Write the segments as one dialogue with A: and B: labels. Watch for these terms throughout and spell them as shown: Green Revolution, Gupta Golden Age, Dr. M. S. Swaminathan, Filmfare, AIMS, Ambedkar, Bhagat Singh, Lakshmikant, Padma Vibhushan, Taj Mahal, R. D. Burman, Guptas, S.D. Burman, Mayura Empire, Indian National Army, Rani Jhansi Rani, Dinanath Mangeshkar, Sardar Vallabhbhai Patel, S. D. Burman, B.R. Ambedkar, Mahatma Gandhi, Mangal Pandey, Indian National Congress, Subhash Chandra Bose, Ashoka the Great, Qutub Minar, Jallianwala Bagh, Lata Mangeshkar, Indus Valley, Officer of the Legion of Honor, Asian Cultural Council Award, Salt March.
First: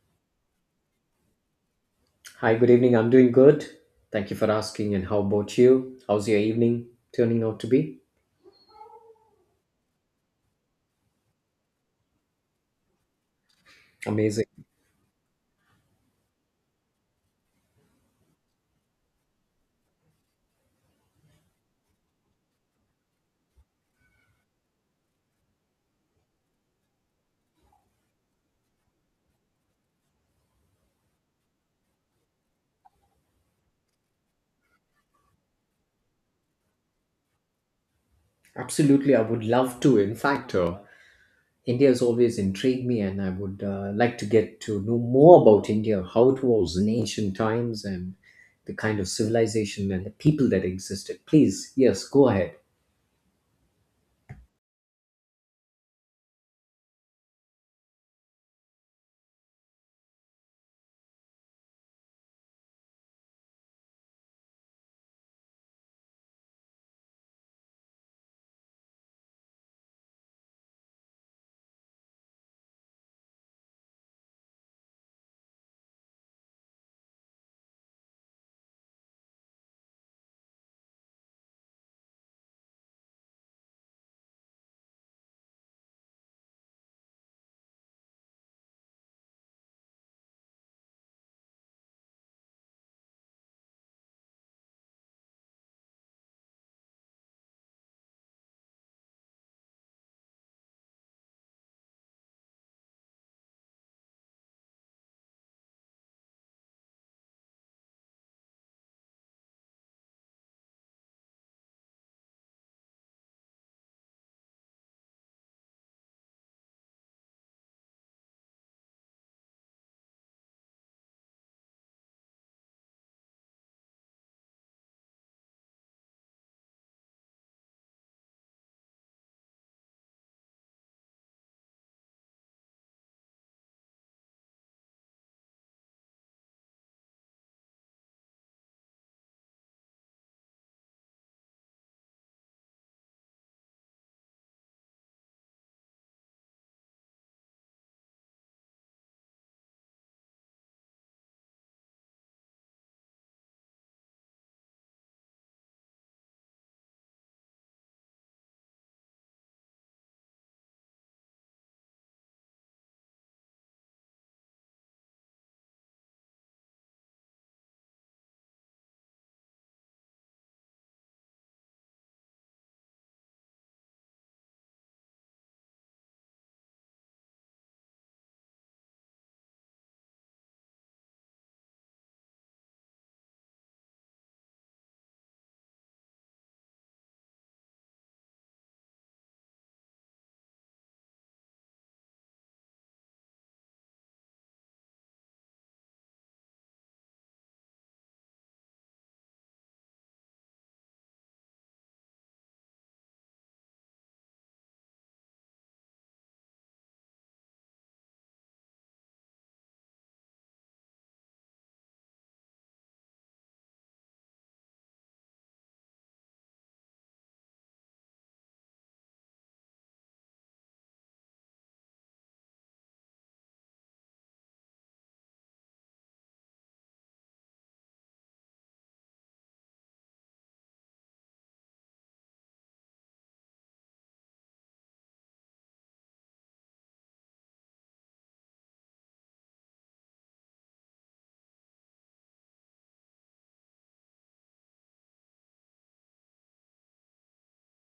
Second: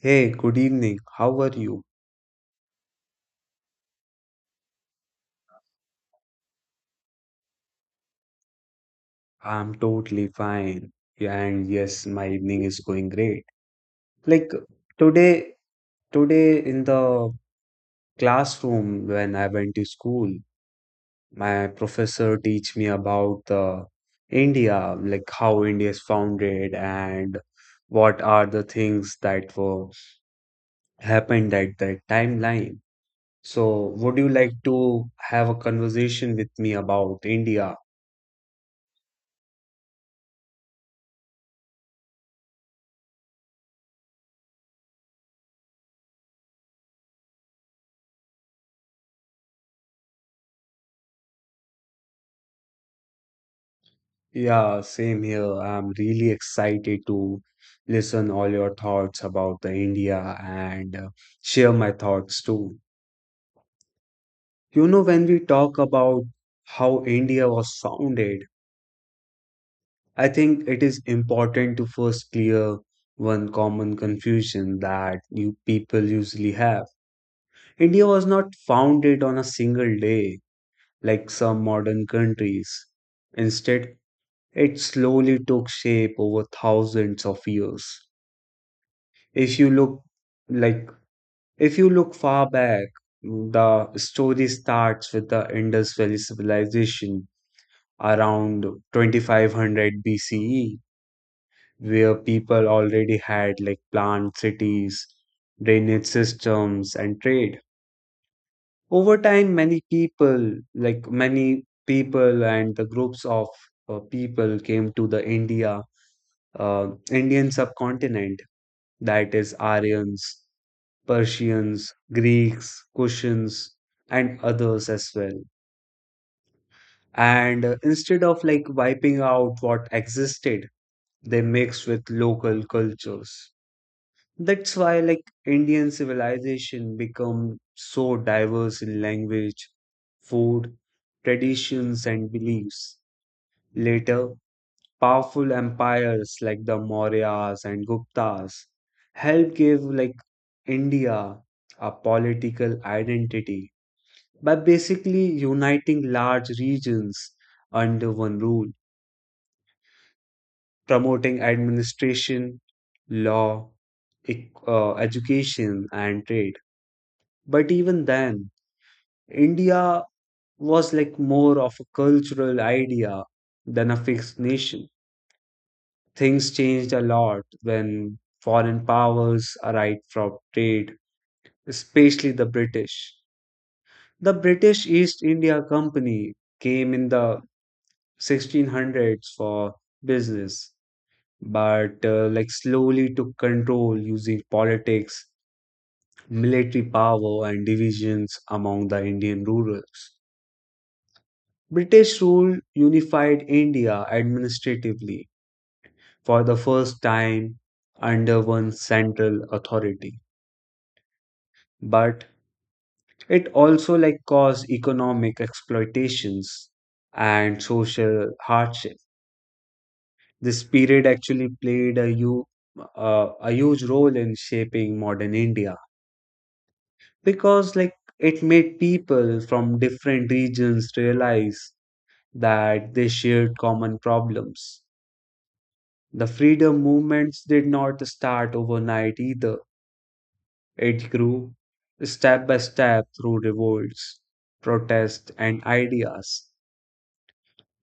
A: Hey, good evening. How are you?
B: Hi, good evening. I'm doing good. Thank you for asking. And how about you? How's your evening turning out to be?
A: I'm totally fine. Yeah, and yes, my evening is going great.
B: Amazing.
A: Like today, today in the classroom when I went to school, my professor teach me about the India, like how India is founded and what are the things that were happened at that timeline. So, would you like to have a conversation with me about India?
B: Absolutely. I would love to. In fact, India has always intrigued me, and I would like to get to know more about India, how it was in ancient times, and the kind of civilization and the people that existed. Please, yes, go ahead.
A: Yeah, same here. I'm really excited to listen all your thoughts about the India and share my thoughts too. You know, when we talk about how India was founded, I think it is important to first clear one common confusion that you people usually have. India was not founded on a single day like some modern countries. Instead, it slowly took shape over thousands of years. If you look like if you look far back, the story starts with the Indus Valley civilization around 2500 BCE, where people already had like planned cities, drainage systems, and trade. Over time, many people, like many people and the groups of people, came to the Indian subcontinent, that is Aryans, Persians, Greeks, Kushans, and others as well. And instead of like wiping out what existed, they mixed with local cultures. That's why like Indian civilization become so diverse in language, food, traditions, and beliefs. Later, powerful empires like the Mauryas and Guptas helped give like India a political identity by basically uniting large regions under one rule, promoting administration, law, education, and trade. But even then, India was like more of a cultural idea than a fixed nation. Things changed a lot when foreign powers arrived from trade, especially the British. The British East India Company came in the 1600s for business, but like slowly took control using politics, military power, and divisions among the Indian rurals. British rule unified India administratively for the first time under one central authority, but it also like caused economic exploitations and social hardship. This period actually played a, u- uh, a huge role in shaping modern India because, like, it made people from different regions realize that they shared common problems. The freedom movements did not start overnight either, it grew step by step through revolts, protests, and ideas.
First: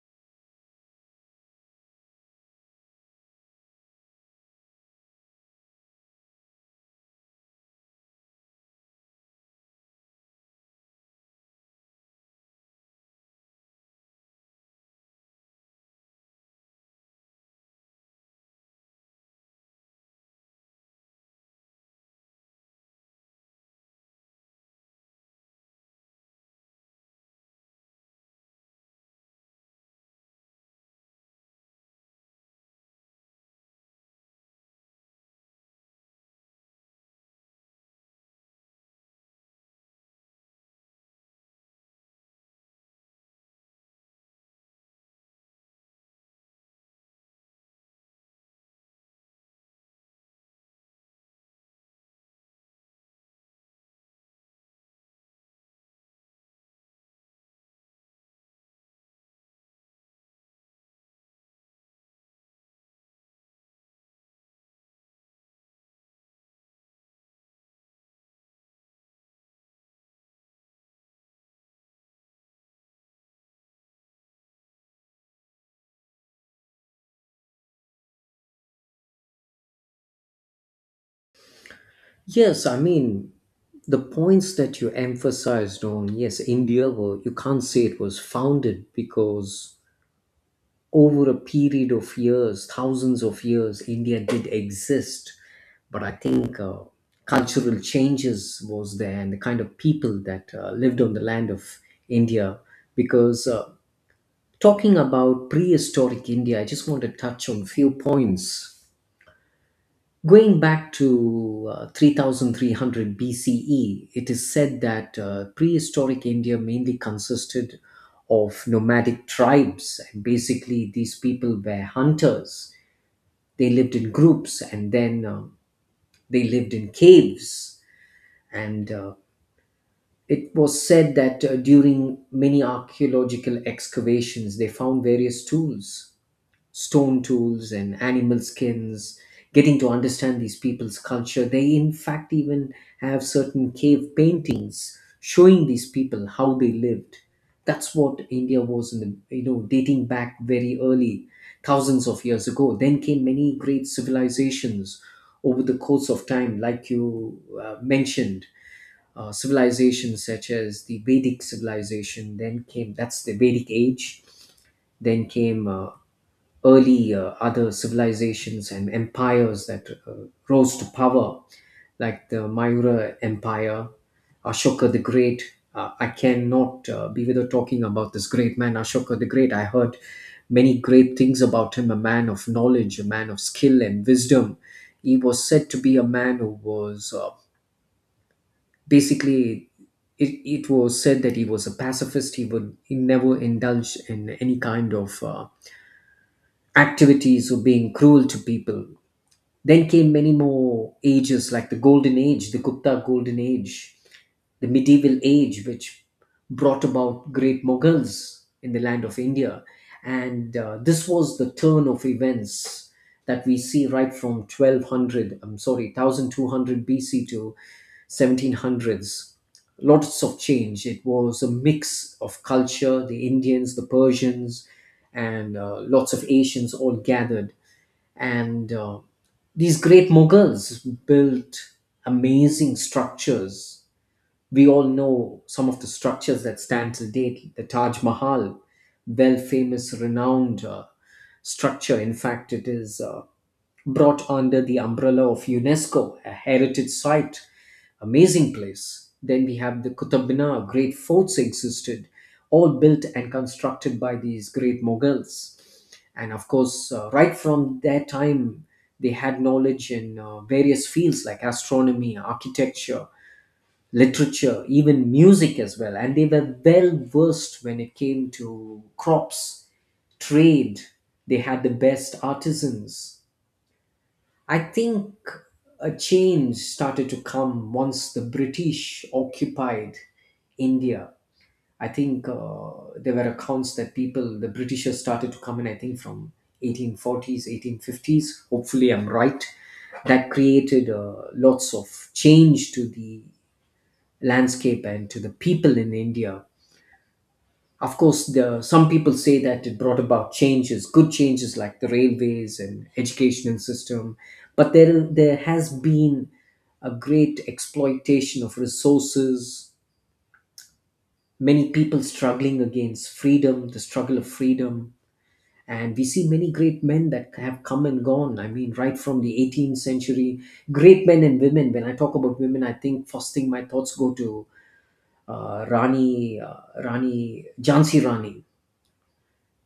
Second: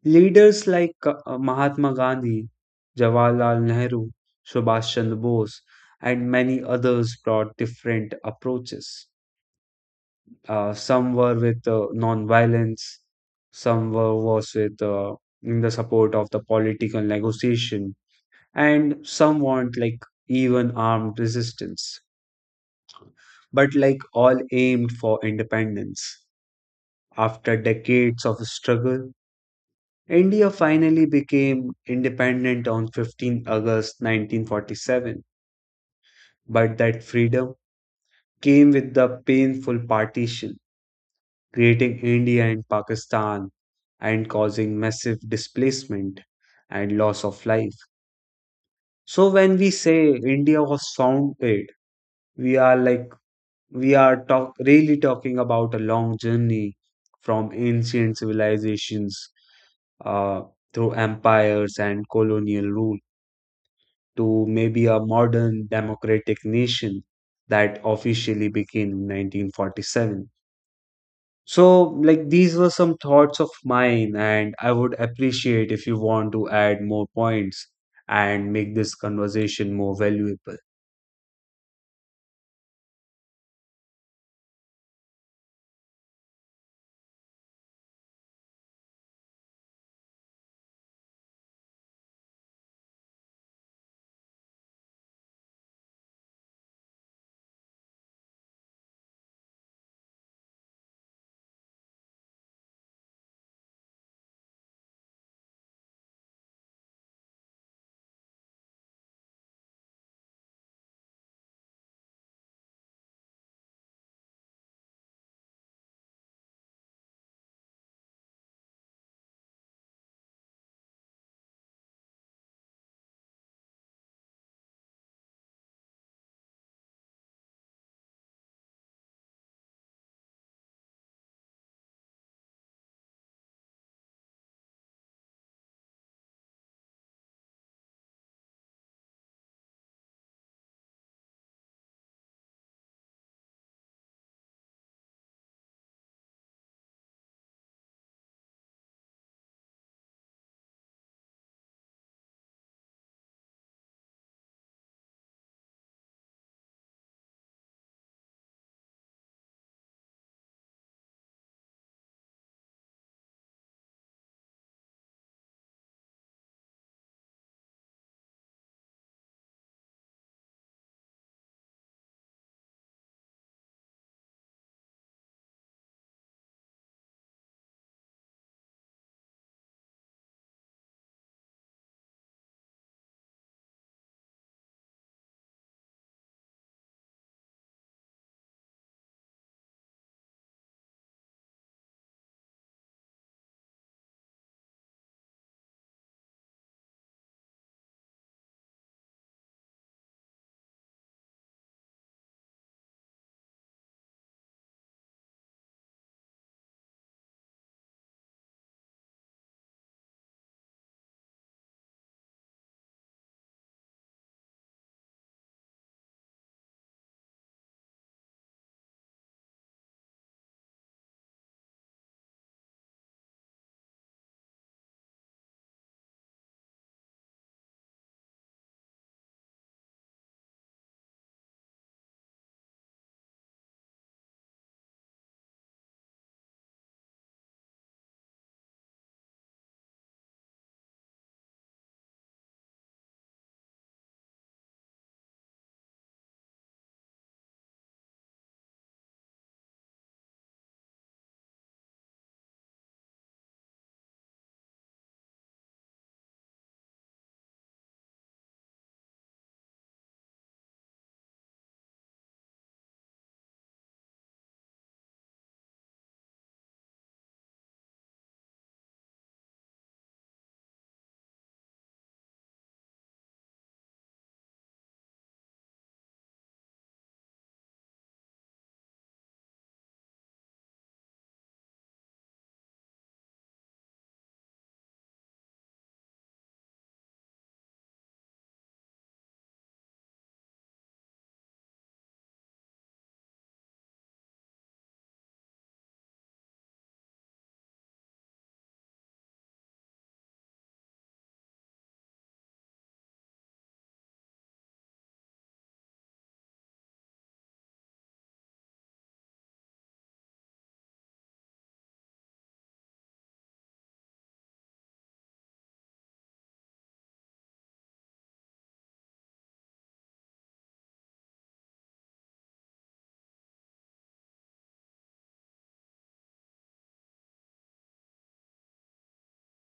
A: Leaders like Mahatma Gandhi, Jawaharlal Nehru, Subhash Chandra Bose, and many others brought different approaches. Some were with non-violence, some were was with in the support of the political negotiation, and some want like even armed resistance. But like all aimed for independence. After decades of struggle, India finally became independent on 15 August 1947, but that freedom came with the painful partition, creating India and Pakistan and causing massive displacement and loss of life. So when we say India was founded, we are like we are really talking about a long journey from ancient civilizations uh, through empires and colonial rule to maybe a modern democratic nation that officially began in 1947. So, like, these were some thoughts of mine, and I would appreciate if you want to add more points and make this conversation more valuable.
B: Yes, I mean, the points that you emphasized on, yes, India, well, you can't say it was founded because over a period of years, thousands of years, India did exist. But I think cultural changes was there and the kind of people that lived on the land of India. Because talking about prehistoric India, I just want to touch on few points. Going back to 3300 BCE, it is said that prehistoric India mainly consisted of nomadic tribes. And basically, these people were hunters. They lived in groups, and then they lived in caves. And it was said that during many archaeological excavations, they found various tools, stone tools and animal skins, getting to understand these people's culture. They, in fact, even have certain cave paintings showing these people how they lived. That's what India was in the dating back very early, thousands of years ago. Then came many great civilizations over the course of time, like you mentioned. Civilizations such as the Vedic civilization, then came that's the Vedic age, then came early other civilizations and empires that rose to power, like the Mayura Empire, Ashoka the Great. I cannot be without talking about this great man, Ashoka the Great. I heard many great things about him, a man of knowledge, a man of skill and wisdom. He was said to be a man who was basically. It was said that he was a pacifist. He never indulged in any kind of activities were being cruel to people. Then came many more ages like the Golden Age, the Gupta Golden Age, the medieval age, which brought about great Mughals in the land of India. And this was the turn of events that we see right from 1200, I'm sorry, 1200 BC to 1700s. Lots of change. It was a mix of culture, the Indians, the Persians, and lots of Asians all gathered. And these great Mughals built amazing structures. We all know some of the structures that stand till date. The Taj Mahal, well famous, renowned structure. In fact, it is brought under the umbrella of UNESCO, a heritage site. Amazing place. Then we have the Qutub Minar. Great forts existed, all built and constructed by these great Mughals. And of course, right from their time, they had knowledge in various fields like astronomy, architecture, literature, even music as well. And they were well versed when it came to crops, trade. They had the best artisans. I think a change started to come once the British occupied India. I think there were accounts that people, the Britishers started to come in, I think, from 1840s, 1850s. Hopefully, I'm right. That created lots of change to the landscape and to the people in India. Of course, the, some people say that it brought about changes, good changes like the railways and educational system, but there has been a great exploitation of resources. Many people struggling against freedom, the struggle of freedom, and we see many great men that have come and gone. I mean, right from the 18th century, great men and women. When I talk about women, I think first thing my thoughts go to uh, Rani, uh, Jhansi Rani,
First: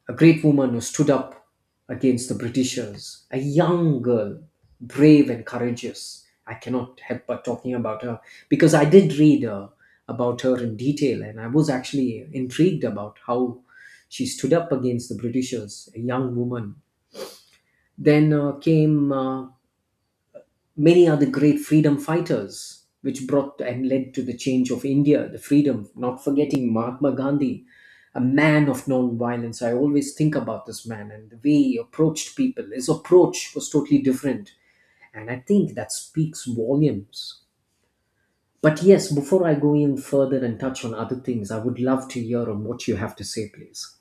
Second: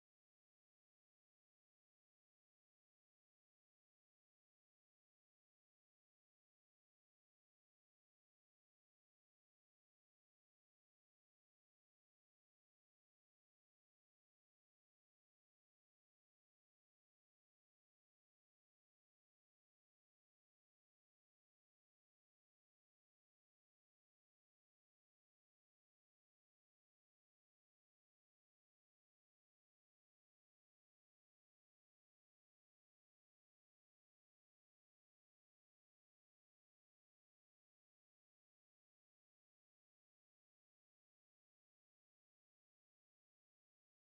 B: a great woman who stood up against the Britishers, a young girl, brave and courageous. I cannot help but talking about her because I did read about her in detail, and I was actually intrigued about how she stood up against the Britishers, a young woman. Then came many are the great freedom fighters, which brought and led to the change of India, the freedom, not forgetting Mahatma Gandhi, a man of non-violence. I always think about this man and the way he approached people. His approach was totally different. And I think that speaks volumes. But yes, before I go even further and touch on other things, I would love to hear on what you have to say, please.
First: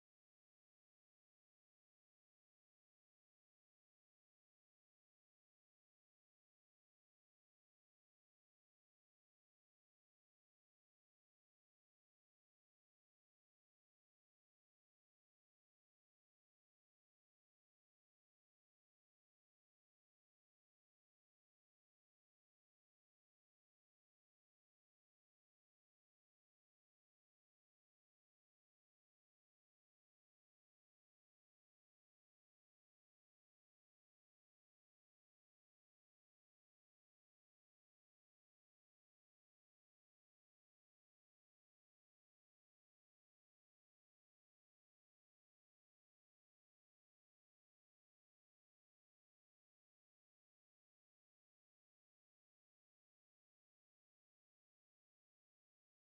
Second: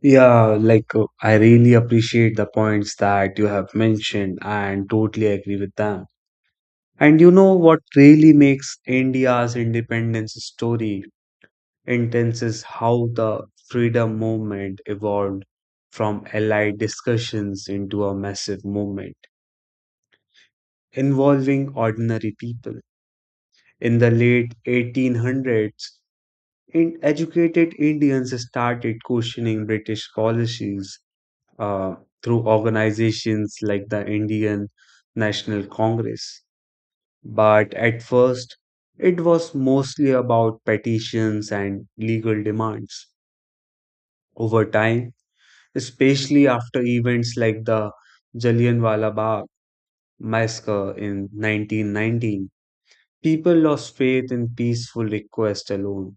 A: Yeah, like, I really appreciate the points that you have mentioned and totally agree with them. And you know what really makes India's independence story intense is how the freedom movement evolved from allied discussions into a massive movement involving ordinary people. In the late 1800s, in educated Indians started questioning British policies uh, through organizations like the Indian National Congress. But at first, it was mostly about petitions and legal demands. Over time, especially after events like the Jallianwala Bagh massacre in 1919. People lost faith in peaceful request alone,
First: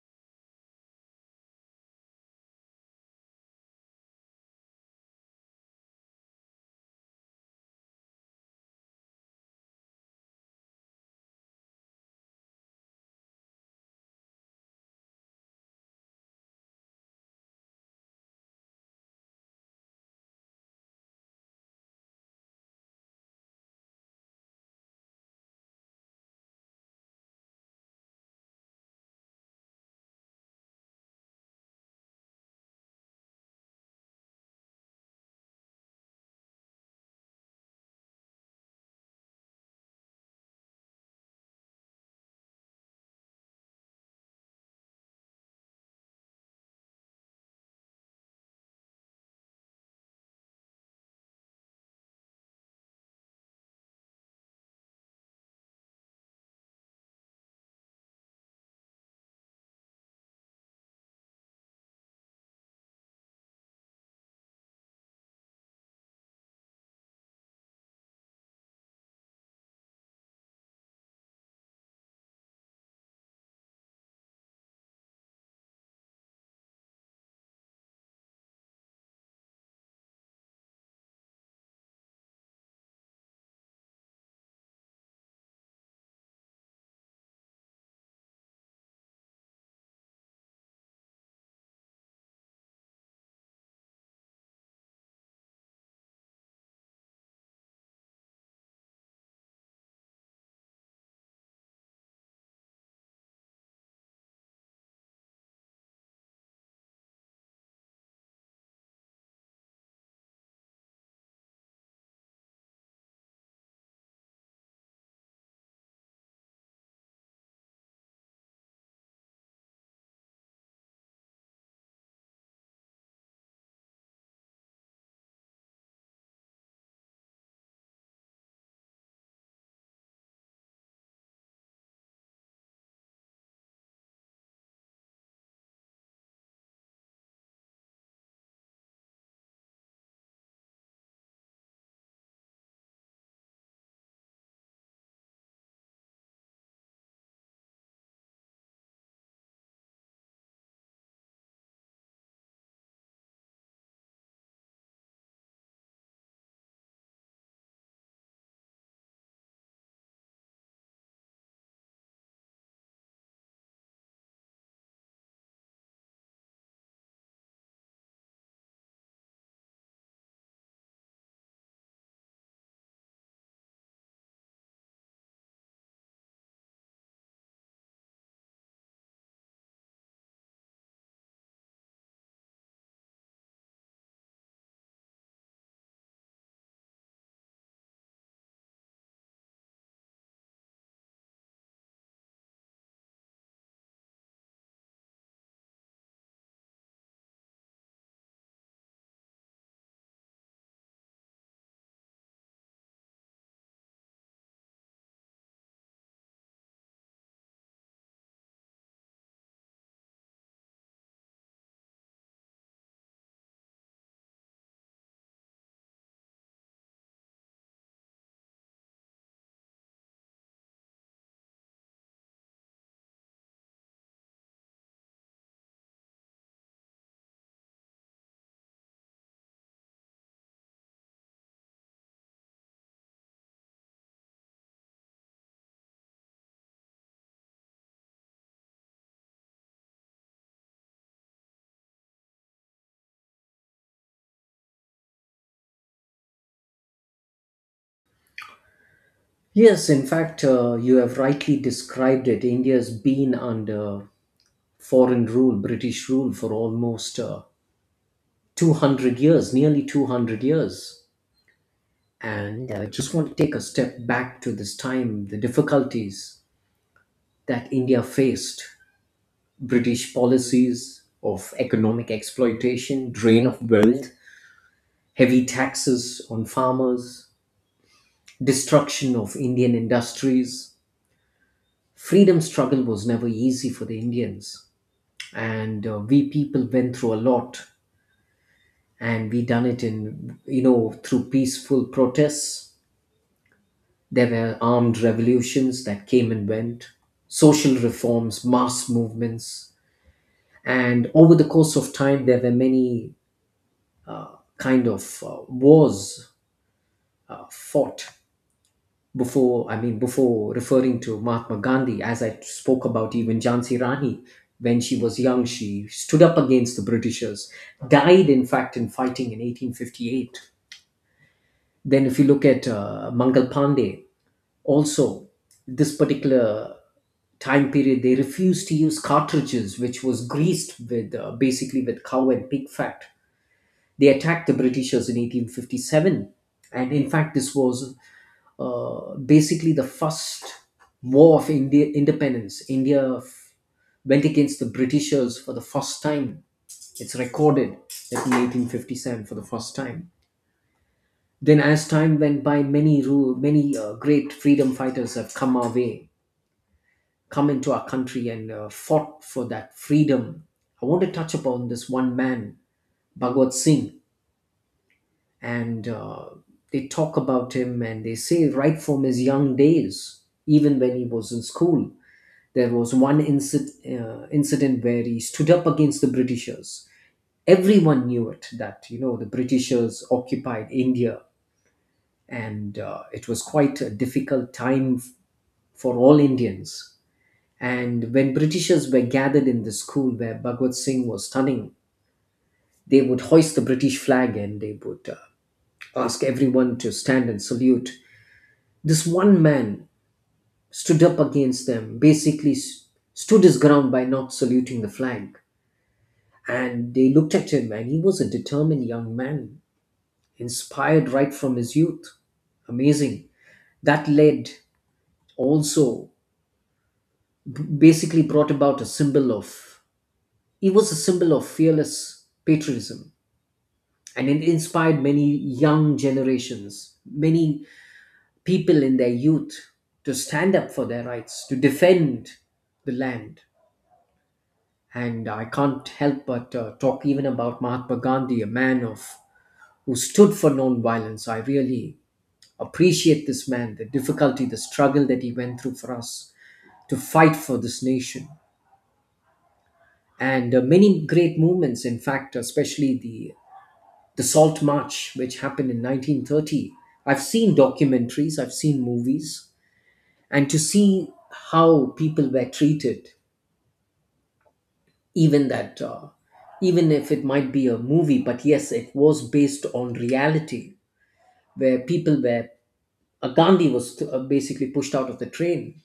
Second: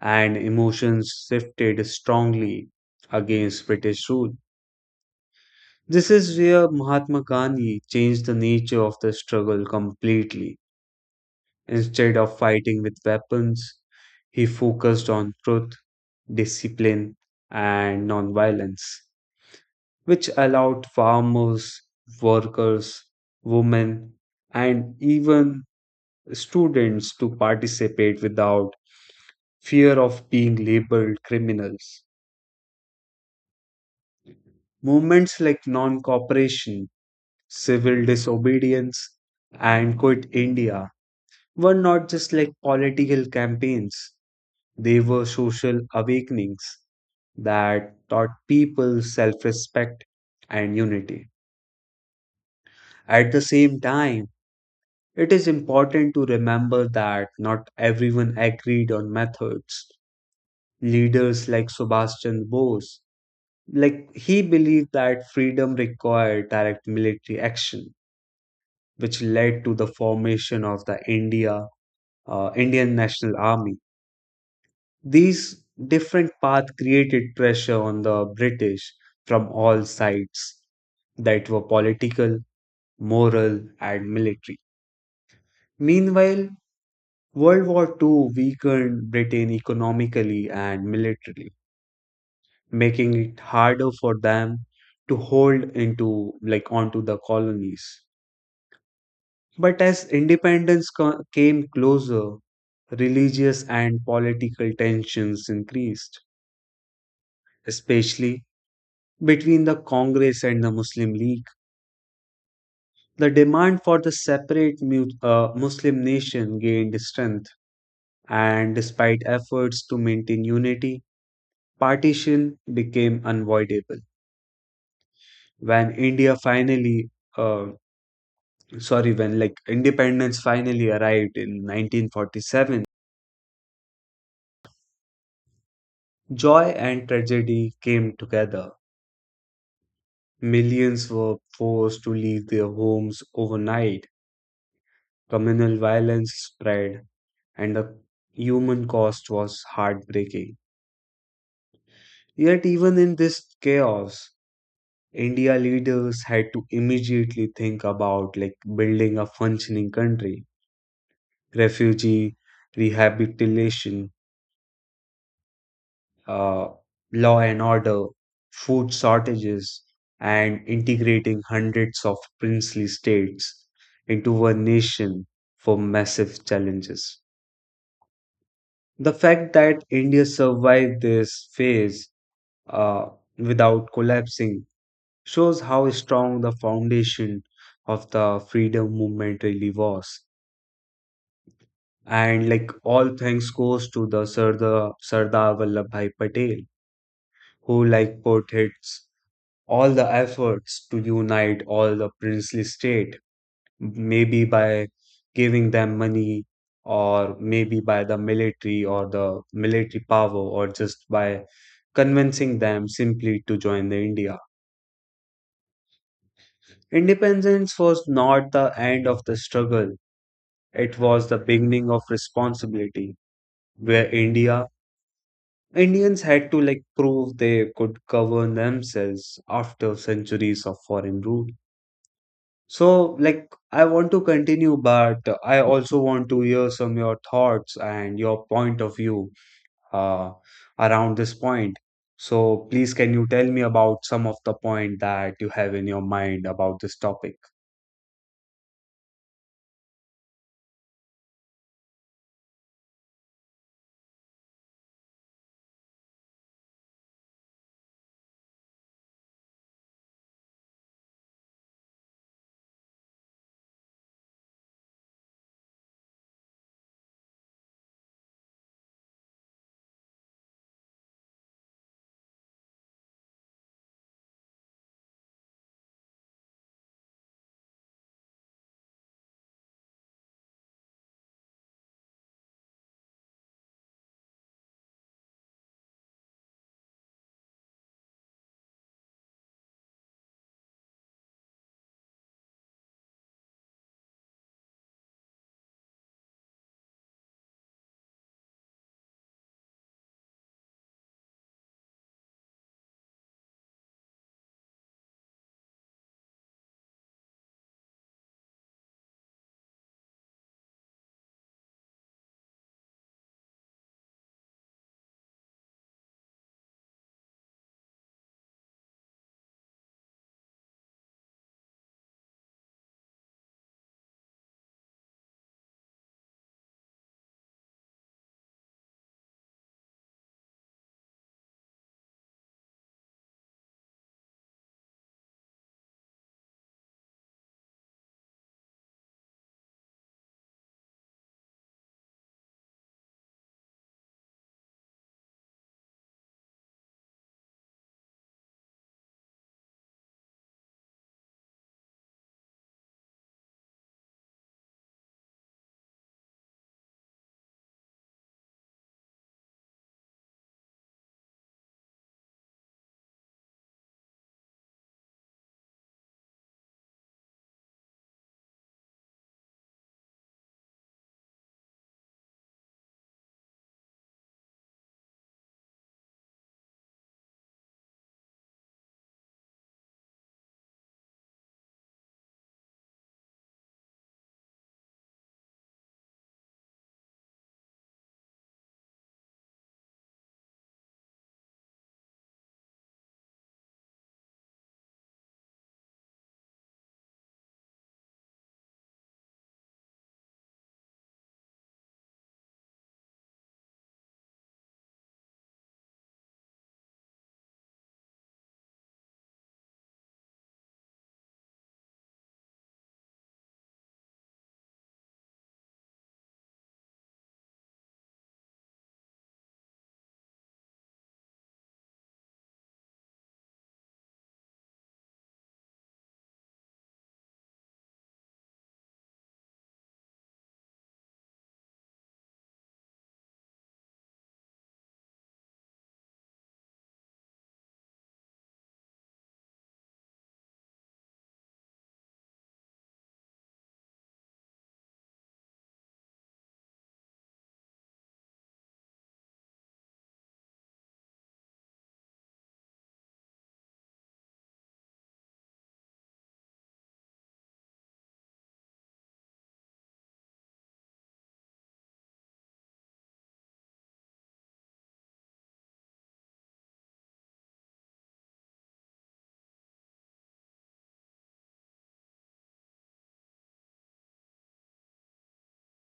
A: and emotions shifted strongly against British rule. This is where Mahatma Gandhi changed the nature of the struggle completely. Instead of fighting with weapons, he focused on truth, discipline, and nonviolence, which allowed farmers, workers, women, and even students to participate without fear of being labeled criminals. Movements like non cooperation, civil disobedience, and Quit India were not just like political campaigns, they were social awakenings that taught people self respect and unity. At the same time, it is important to remember that not everyone agreed on methods. Leaders like Subhash Chandra Bose, like he believed that freedom required direct military action, which led to the formation of the Indian National Army. These different paths created pressure on the British from all sides that were political, moral, and military. Meanwhile, World War II weakened Britain economically and militarily, making it harder for them to hold into like onto the colonies. But as independence came closer, religious and political tensions increased, especially between the Congress and the Muslim League. The demand for the separate Muslim nation gained strength, and despite efforts to maintain unity, partition became unavoidable. When India finally, uh, when independence finally arrived in 1947, joy and tragedy came together. Millions were forced to leave their homes overnight, communal violence spread, and the human cost was heartbreaking. Yet, even in this chaos, India leaders had to immediately think about like building a functioning country. Refugee rehabilitation, uh, law and order, food shortages, and integrating hundreds of princely states into one nation for massive challenges. The fact that India survived this phase uh, without collapsing shows how strong the foundation of the freedom movement really was. And like all thanks goes to the Sardar, Sardar Vallabhbhai Patel who like portraits all the efforts to unite all the princely state, maybe by giving them money or maybe by the military or the military power or just by convincing them simply to join the India. Independence was not the end of the struggle. It was the beginning of responsibility where Indians had to like prove they could govern themselves after centuries of foreign rule. So, like, I want to continue, but I also want to hear some your thoughts and your point of view uh, around this point. So, please, can you tell me about some of the point that you have in your mind about this topic?
B: Yes, in fact, you have rightly described it. India has been under foreign rule, British rule, for almost 200 years, nearly 200 years. And I just want to take a step back to this time, the difficulties that India faced, British policies of economic exploitation, drain of wealth, heavy taxes on farmers, destruction of Indian industries. Freedom struggle was never easy for the Indians. And we people went through a lot, and we done it in, through peaceful protests. There were armed revolutions that came and went, social reforms, mass movements, and over the course of time, there were many kind of wars fought. Before, I mean, before referring to Mahatma Gandhi, as I spoke about even Jhansi Rani, when she was young, she stood up against the Britishers, died in fact in fighting in 1858. Then, if you look at Mangal Pandey, also, this particular time period, they refused to use cartridges, which was greased with basically with cow and pig fat. They attacked the Britishers in 1857, and in fact, this was basically the first war of India independence. India went against the Britishers for the first time. It's recorded that in 1857 for the first time. Then, as time went by, many ru- many great freedom fighters have come our way, come into our country, and fought for that freedom. I want to touch upon this one man, Bhagat Singh, and they talk about him, and they say, right from his young days, even when he was in school, there was one incident where he stood up against the Britishers. Everyone knew it that, the Britishers occupied India, and it was quite a difficult time for all Indians. And when Britishers were gathered in the school where Bhagwat Singh was studying, they would hoist the British flag, and they would ask everyone to stand and salute. This one man stood up against them, basically stood his ground by not saluting the flag. And they looked at him, and he was a determined young man, inspired right from his youth. Amazing. That led also, basically brought about a symbol of, he was a symbol of fearless patriotism, and it inspired many young generations, many people in their youth, to stand up for their rights, to defend the land. And I can't help but talk even about Mahatma Gandhi, a man of who stood for non-violence. I really appreciate this man, the difficulty, the struggle that he went through for us to fight for this nation. And many great movements, in fact, especially the Salt March, which happened in 1930. I've seen documentaries, I've seen movies, and to see how people were treated, even that, even if it might be a movie, but yes, it was based on reality, where people were, Gandhi was basically pushed out of the train,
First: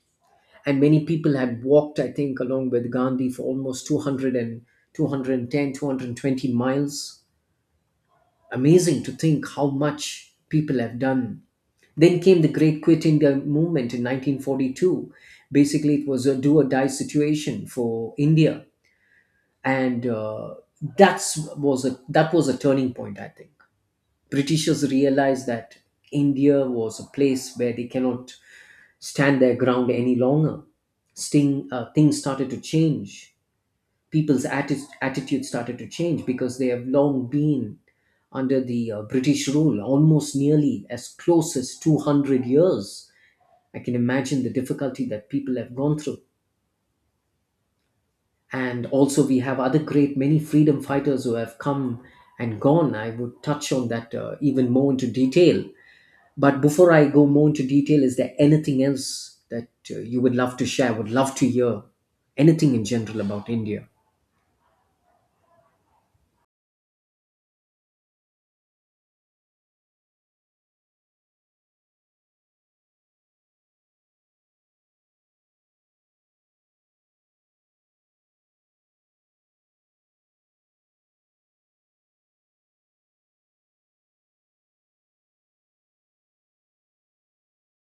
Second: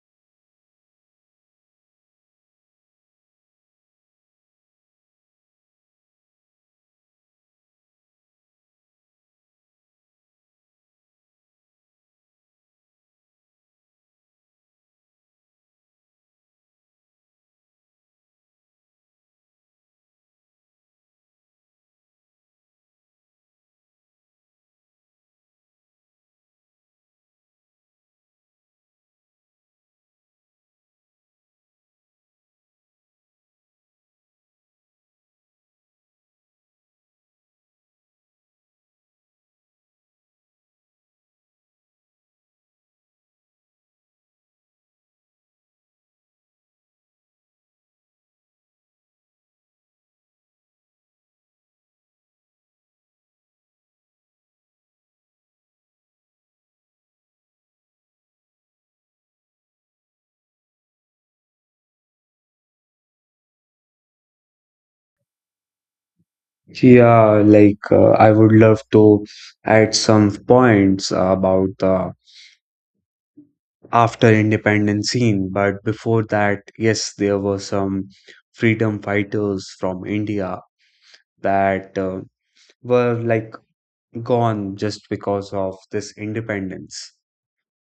B: and many people had walked, I think, along with Gandhi for almost 200 and 210, 220 miles. Amazing to think how much people have done. Then came the Great Quit India movement in 1942. Basically, it was a do or die situation for India, and that was a turning point. I think Britishers realized that India was a place where they cannot stand their ground any longer. Things started to change. People's attitude started to change because they have long been under the British rule, almost nearly as close as 200 years. I can imagine the difficulty that people have gone through. And also, we have other great many freedom fighters who have come and gone. I would touch on that even more into detail. But before I go more into detail, is there anything else that you would love to share? Would love to hear anything in general about India.
A: Yeah, like I would love to add some points about the after independence scene, but before that, yes, there were some freedom fighters from India that were like gone just because of this independence.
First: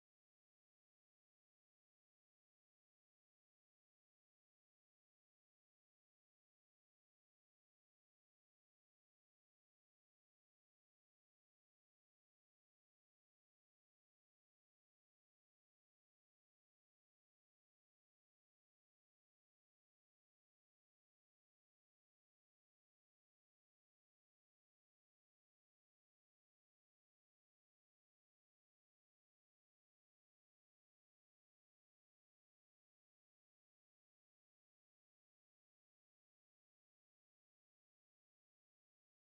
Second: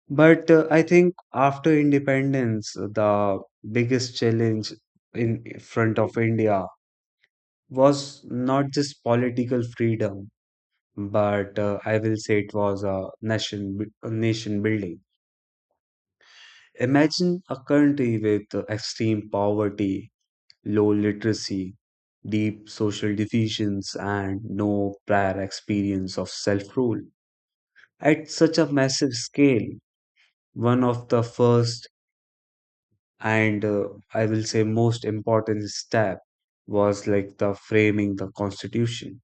A: But I think after independence, the biggest challenge in front of India was not just political freedom, but I will say it was a nation building. Imagine a country with extreme poverty, low literacy, deep social divisions, and no prior experience of self-rule at such a massive scale. One of the first and I will say most important step was like the framing the constitution,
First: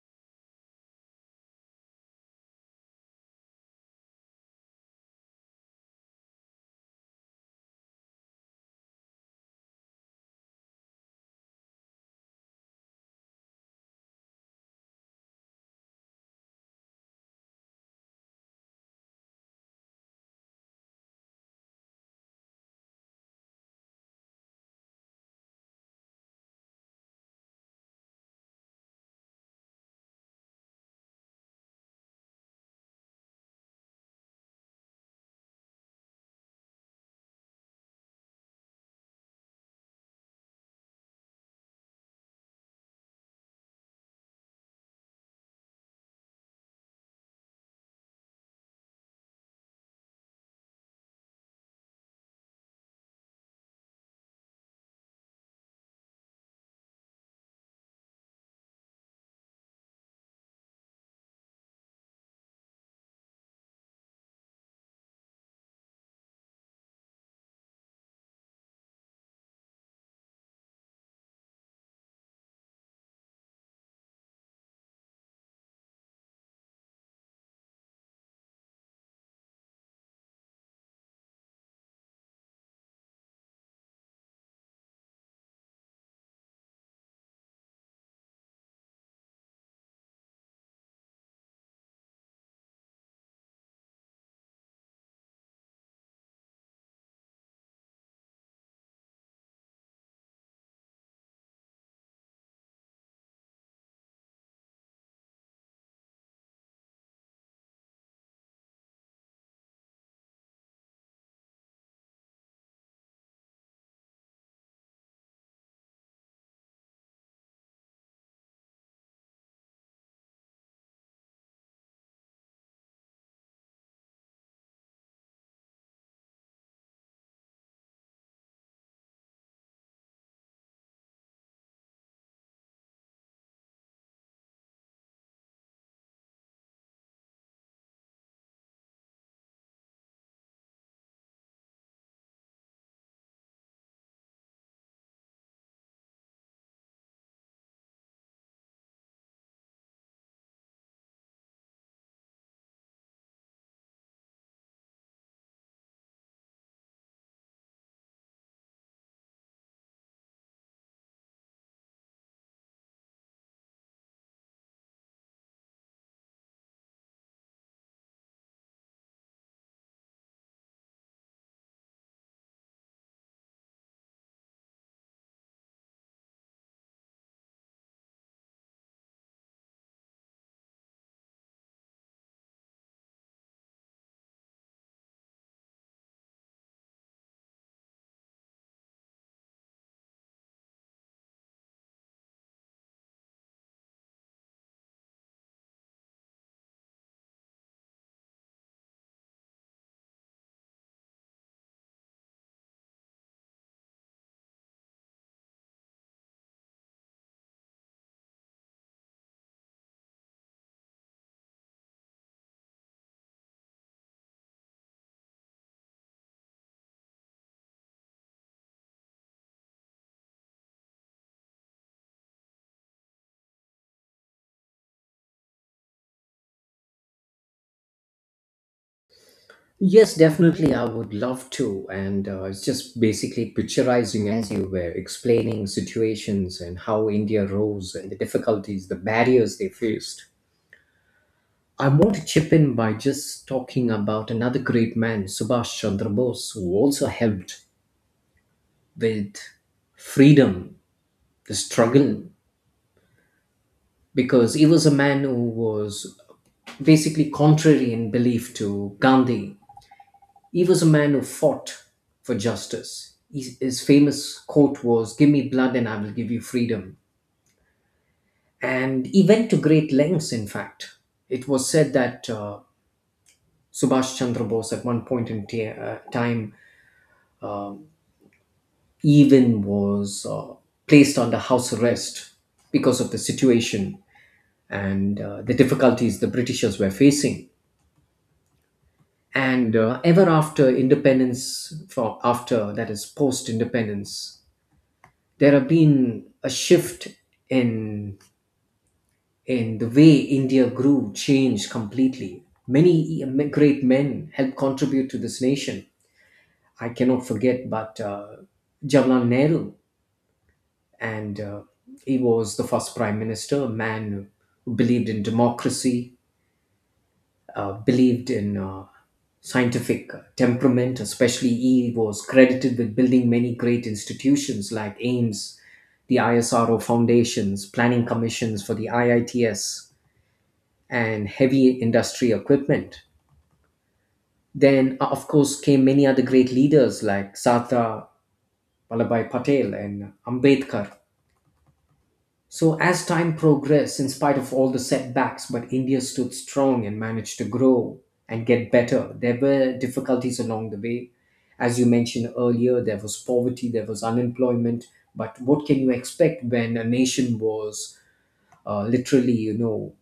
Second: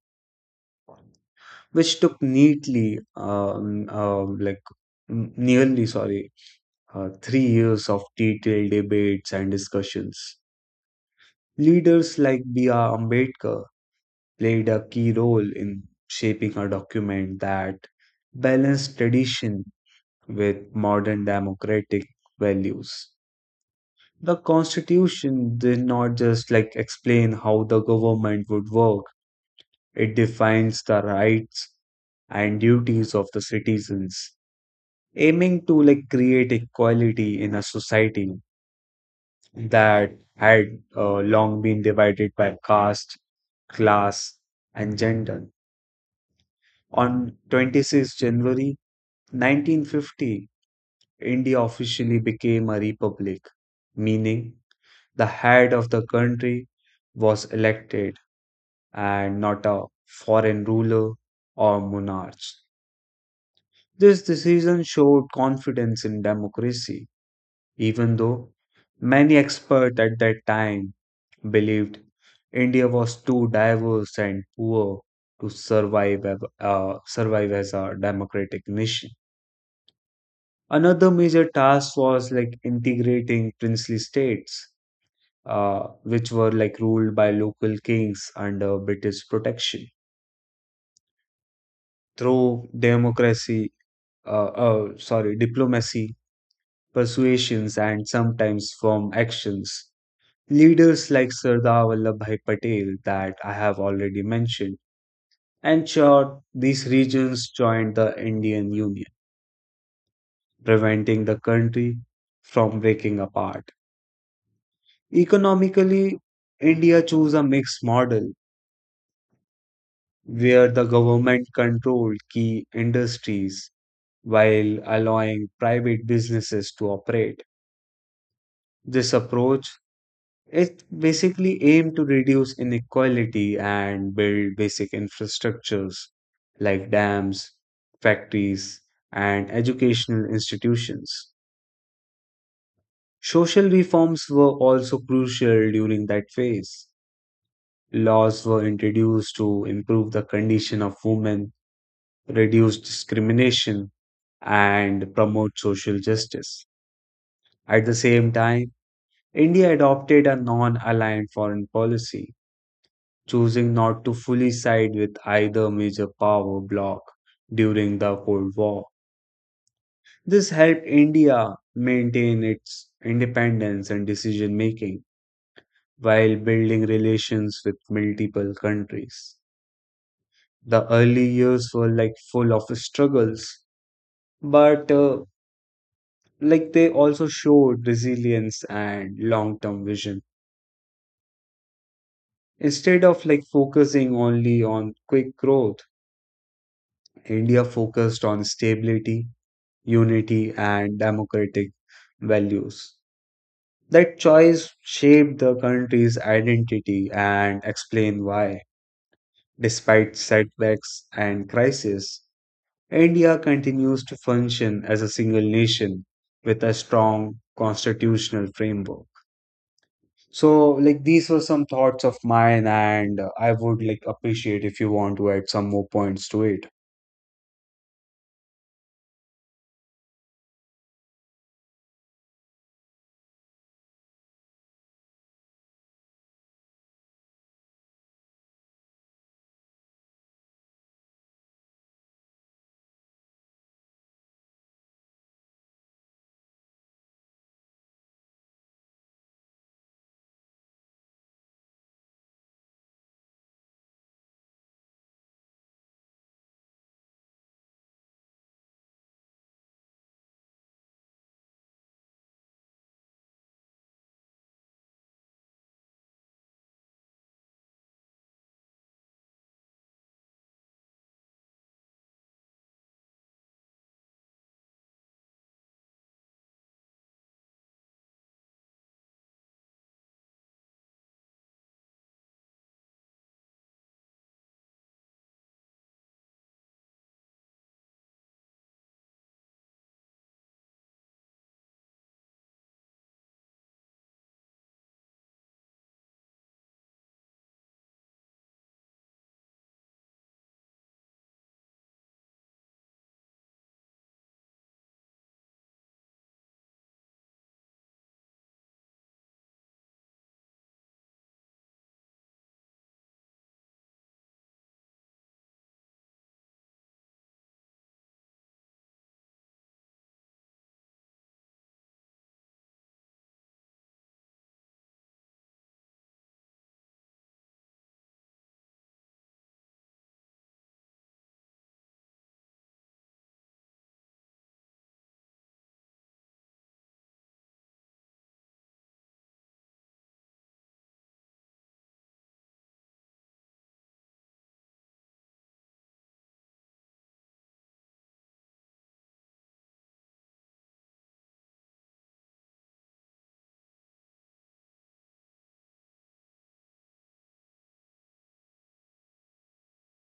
A: which took neatly like n- nearly sorry 3 years of detailed debates and discussions. Leaders like B.R. Ambedkar played a key role in shaping a document that balanced tradition with modern democratic values. The Constitution did not just like explain how the government would work, it defines the rights and duties of the citizens, aiming to like create equality in a society that had long been divided by caste, class, and gender. On 26 January 1950, India officially became a republic, meaning the head of the country was elected and not a foreign ruler or monarch. This decision showed confidence in democracy, even though many experts at that time believed India was too diverse and poor to survive as a democratic nation. Another major task was like integrating princely states, which were like ruled by local kings under British protection. Through diplomacy, persuasions, and sometimes firm actions. Leaders like Sardar Vallabhbhai Patel, that I have already mentioned, ensured these regions joined the Indian Union, preventing the country from breaking apart. Economically, India chose a mixed model where the government controlled key industries while allowing private businesses to operate. This approach it's basically aimed to reduce inequality and build basic infrastructures like dams, factories, and educational institutions. Social reforms were also crucial during that phase. Laws were introduced to improve the condition of women, reduce discrimination, and promote social justice. At the same time, India adopted a non aligned foreign policy choosing not to fully side with either major power bloc during the Cold War. This helped India maintain its independence and decision making while building relations with multiple countries. The early years were like full of struggles, but like they also showed resilience and long term vision. Instead of like focusing only on quick growth, India focused on stability, unity, and democratic values. That choice shaped the country's identity and explain why, despite setbacks and crises, India continues to function as a single nation with a strong constitutional framework. So, like these were some thoughts of mine, and I would like appreciate if you want to add some more points to it.
B: Yes, definitely. I would love to. And it's just basically picturizing as you were explaining situations and how India rose and the difficulties, the barriers they faced. I want to chip in by just talking about another great man, Subhash Chandra Bose, who also helped with freedom, the struggle, because he was a man who was basically contrary in belief to Gandhi. He was a man who fought for justice. His famous quote was, "Give me blood and I will give you freedom." And he went to great lengths, in fact. It was said that Subhash Chandra Bose, at one point in time, uh, even was placed under house arrest because of the situation and the difficulties the Britishers were facing. And ever after independence, from after that is post independence, there have been a shift in in the way India grew, changed completely. Many great men helped contribute to this nation. I cannot forget, but Jawaharlal Nehru, and he was the first prime minister, a man who believed in democracy, believed in scientific temperament. Especially, he was credited with building many great institutions like AIMS, the ISRO foundations, planning commissions for the IITS, and heavy industry equipment. Then, of course, came many other great leaders like Sardar Vallabhbhai Patel and Ambedkar. So, as time progressed, in spite of all the setbacks, but India stood strong and managed to grow and get better. There were difficulties along the way. As you mentioned earlier, there was poverty, there was unemployment. But what can you expect when a nation was literally,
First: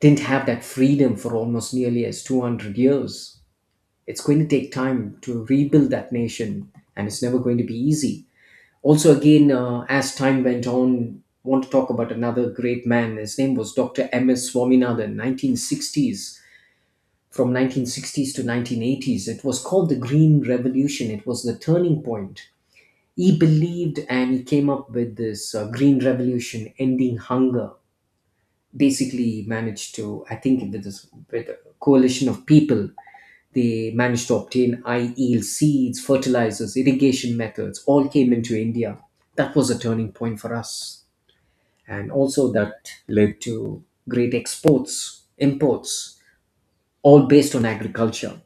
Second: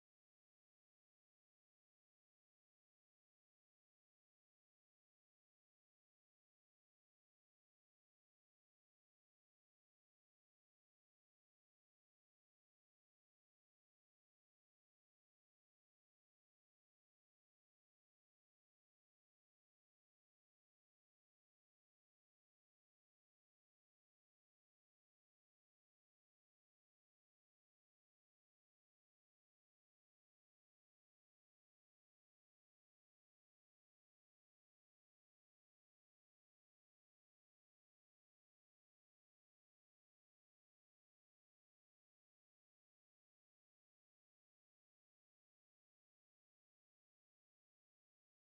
B: didn't have that freedom for almost nearly as 200 years? It's going to take time to rebuild that nation, and it's never going to be easy. Also, again, as time went on, want to talk about another great man. His name was Dr. M. S. Swaminathan, 1960s. From 1960s to 1980s, it was called the Green Revolution. It was the turning point. He believed and he came up with this Green Revolution, ending hunger. Basically, he managed to, I think, with, this, with a coalition of people, they managed to obtain high yield seeds, fertilizers, irrigation methods, all came into India. That was a turning point for us. And also, that led to great exports, imports, all based on agriculture.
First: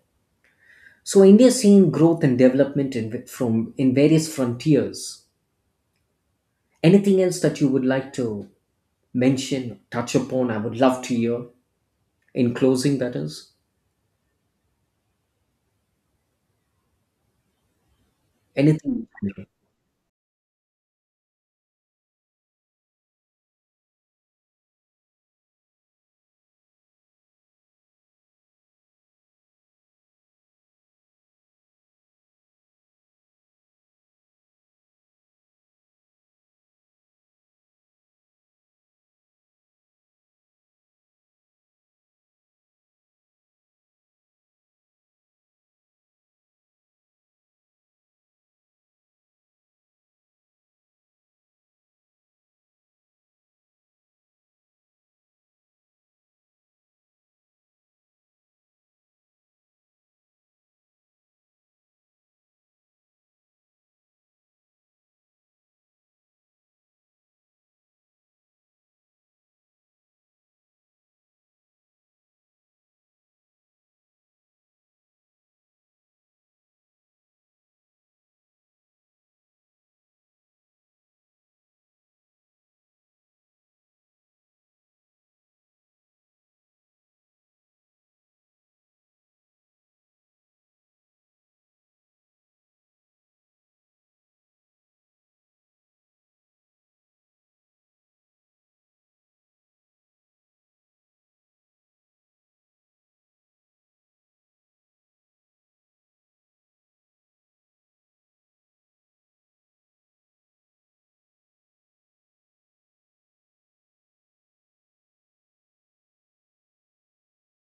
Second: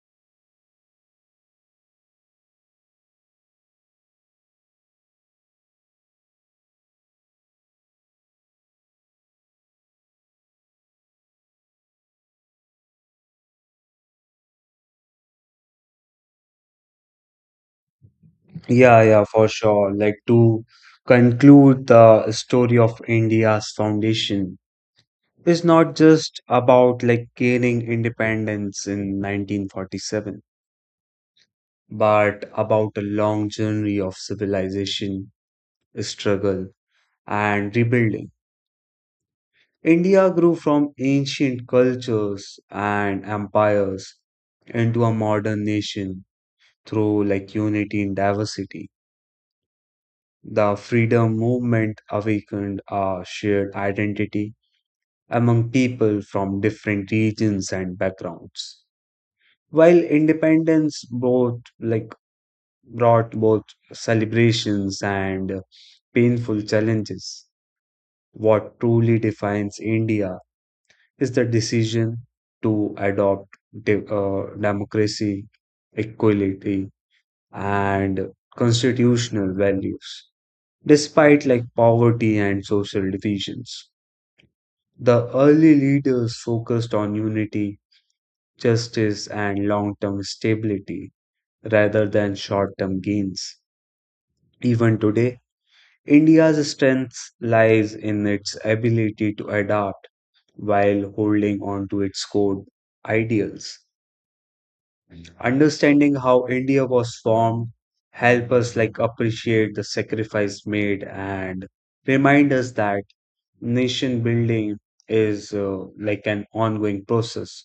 B: So, India is seeing growth and development in, from, in various frontiers. Anything else that you would like to mention, touch upon, I would love to hear. In closing, that is.
A: Yeah,
B: Anything.
A: yeah, for sure. Like to conclude, the story of India's foundation is not just about like gaining independence in 1947, but about a long journey of civilization, struggle, and rebuilding. India grew from ancient cultures and empires into a modern nation through like unity and diversity. The freedom movement awakened a shared identity among people from different regions and backgrounds. While independence both like brought both celebrations and painful challenges, what truly defines India is the decision to adopt democracy, equality, and constitutional values, despite like poverty and social divisions. The early leaders focused on unity, justice, and long term stability rather than short term gains. Even today, India's strength lies in its ability to adapt while holding on to its core ideals. Understanding how India was formed help us like appreciate the sacrifice made and remind us that nation building is like an ongoing process,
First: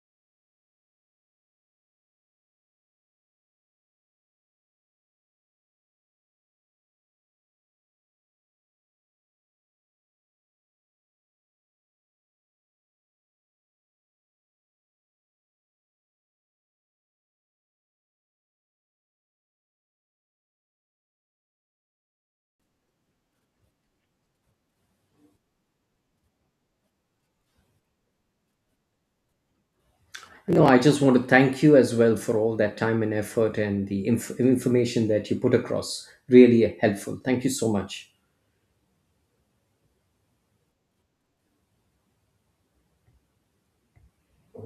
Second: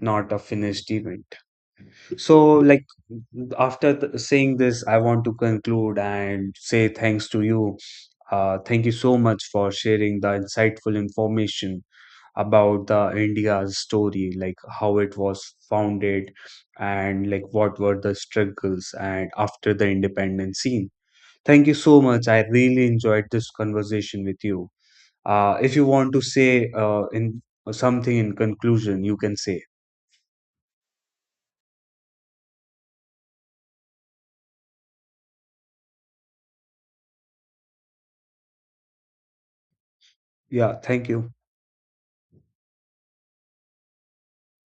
A: not a finished event. So like after saying this, I want to conclude and say thanks to you. Thank you so much for sharing the insightful information about the India's story, like how it was founded and like what were the struggles and after the independence scene. Thank you so much. I really enjoyed this conversation with you. If you want to say in something in conclusion, you can say.
B: No, I just want to thank you as well for all that time and effort and the information that you put across. Really helpful. Thank you so much.
A: Yeah, thank you.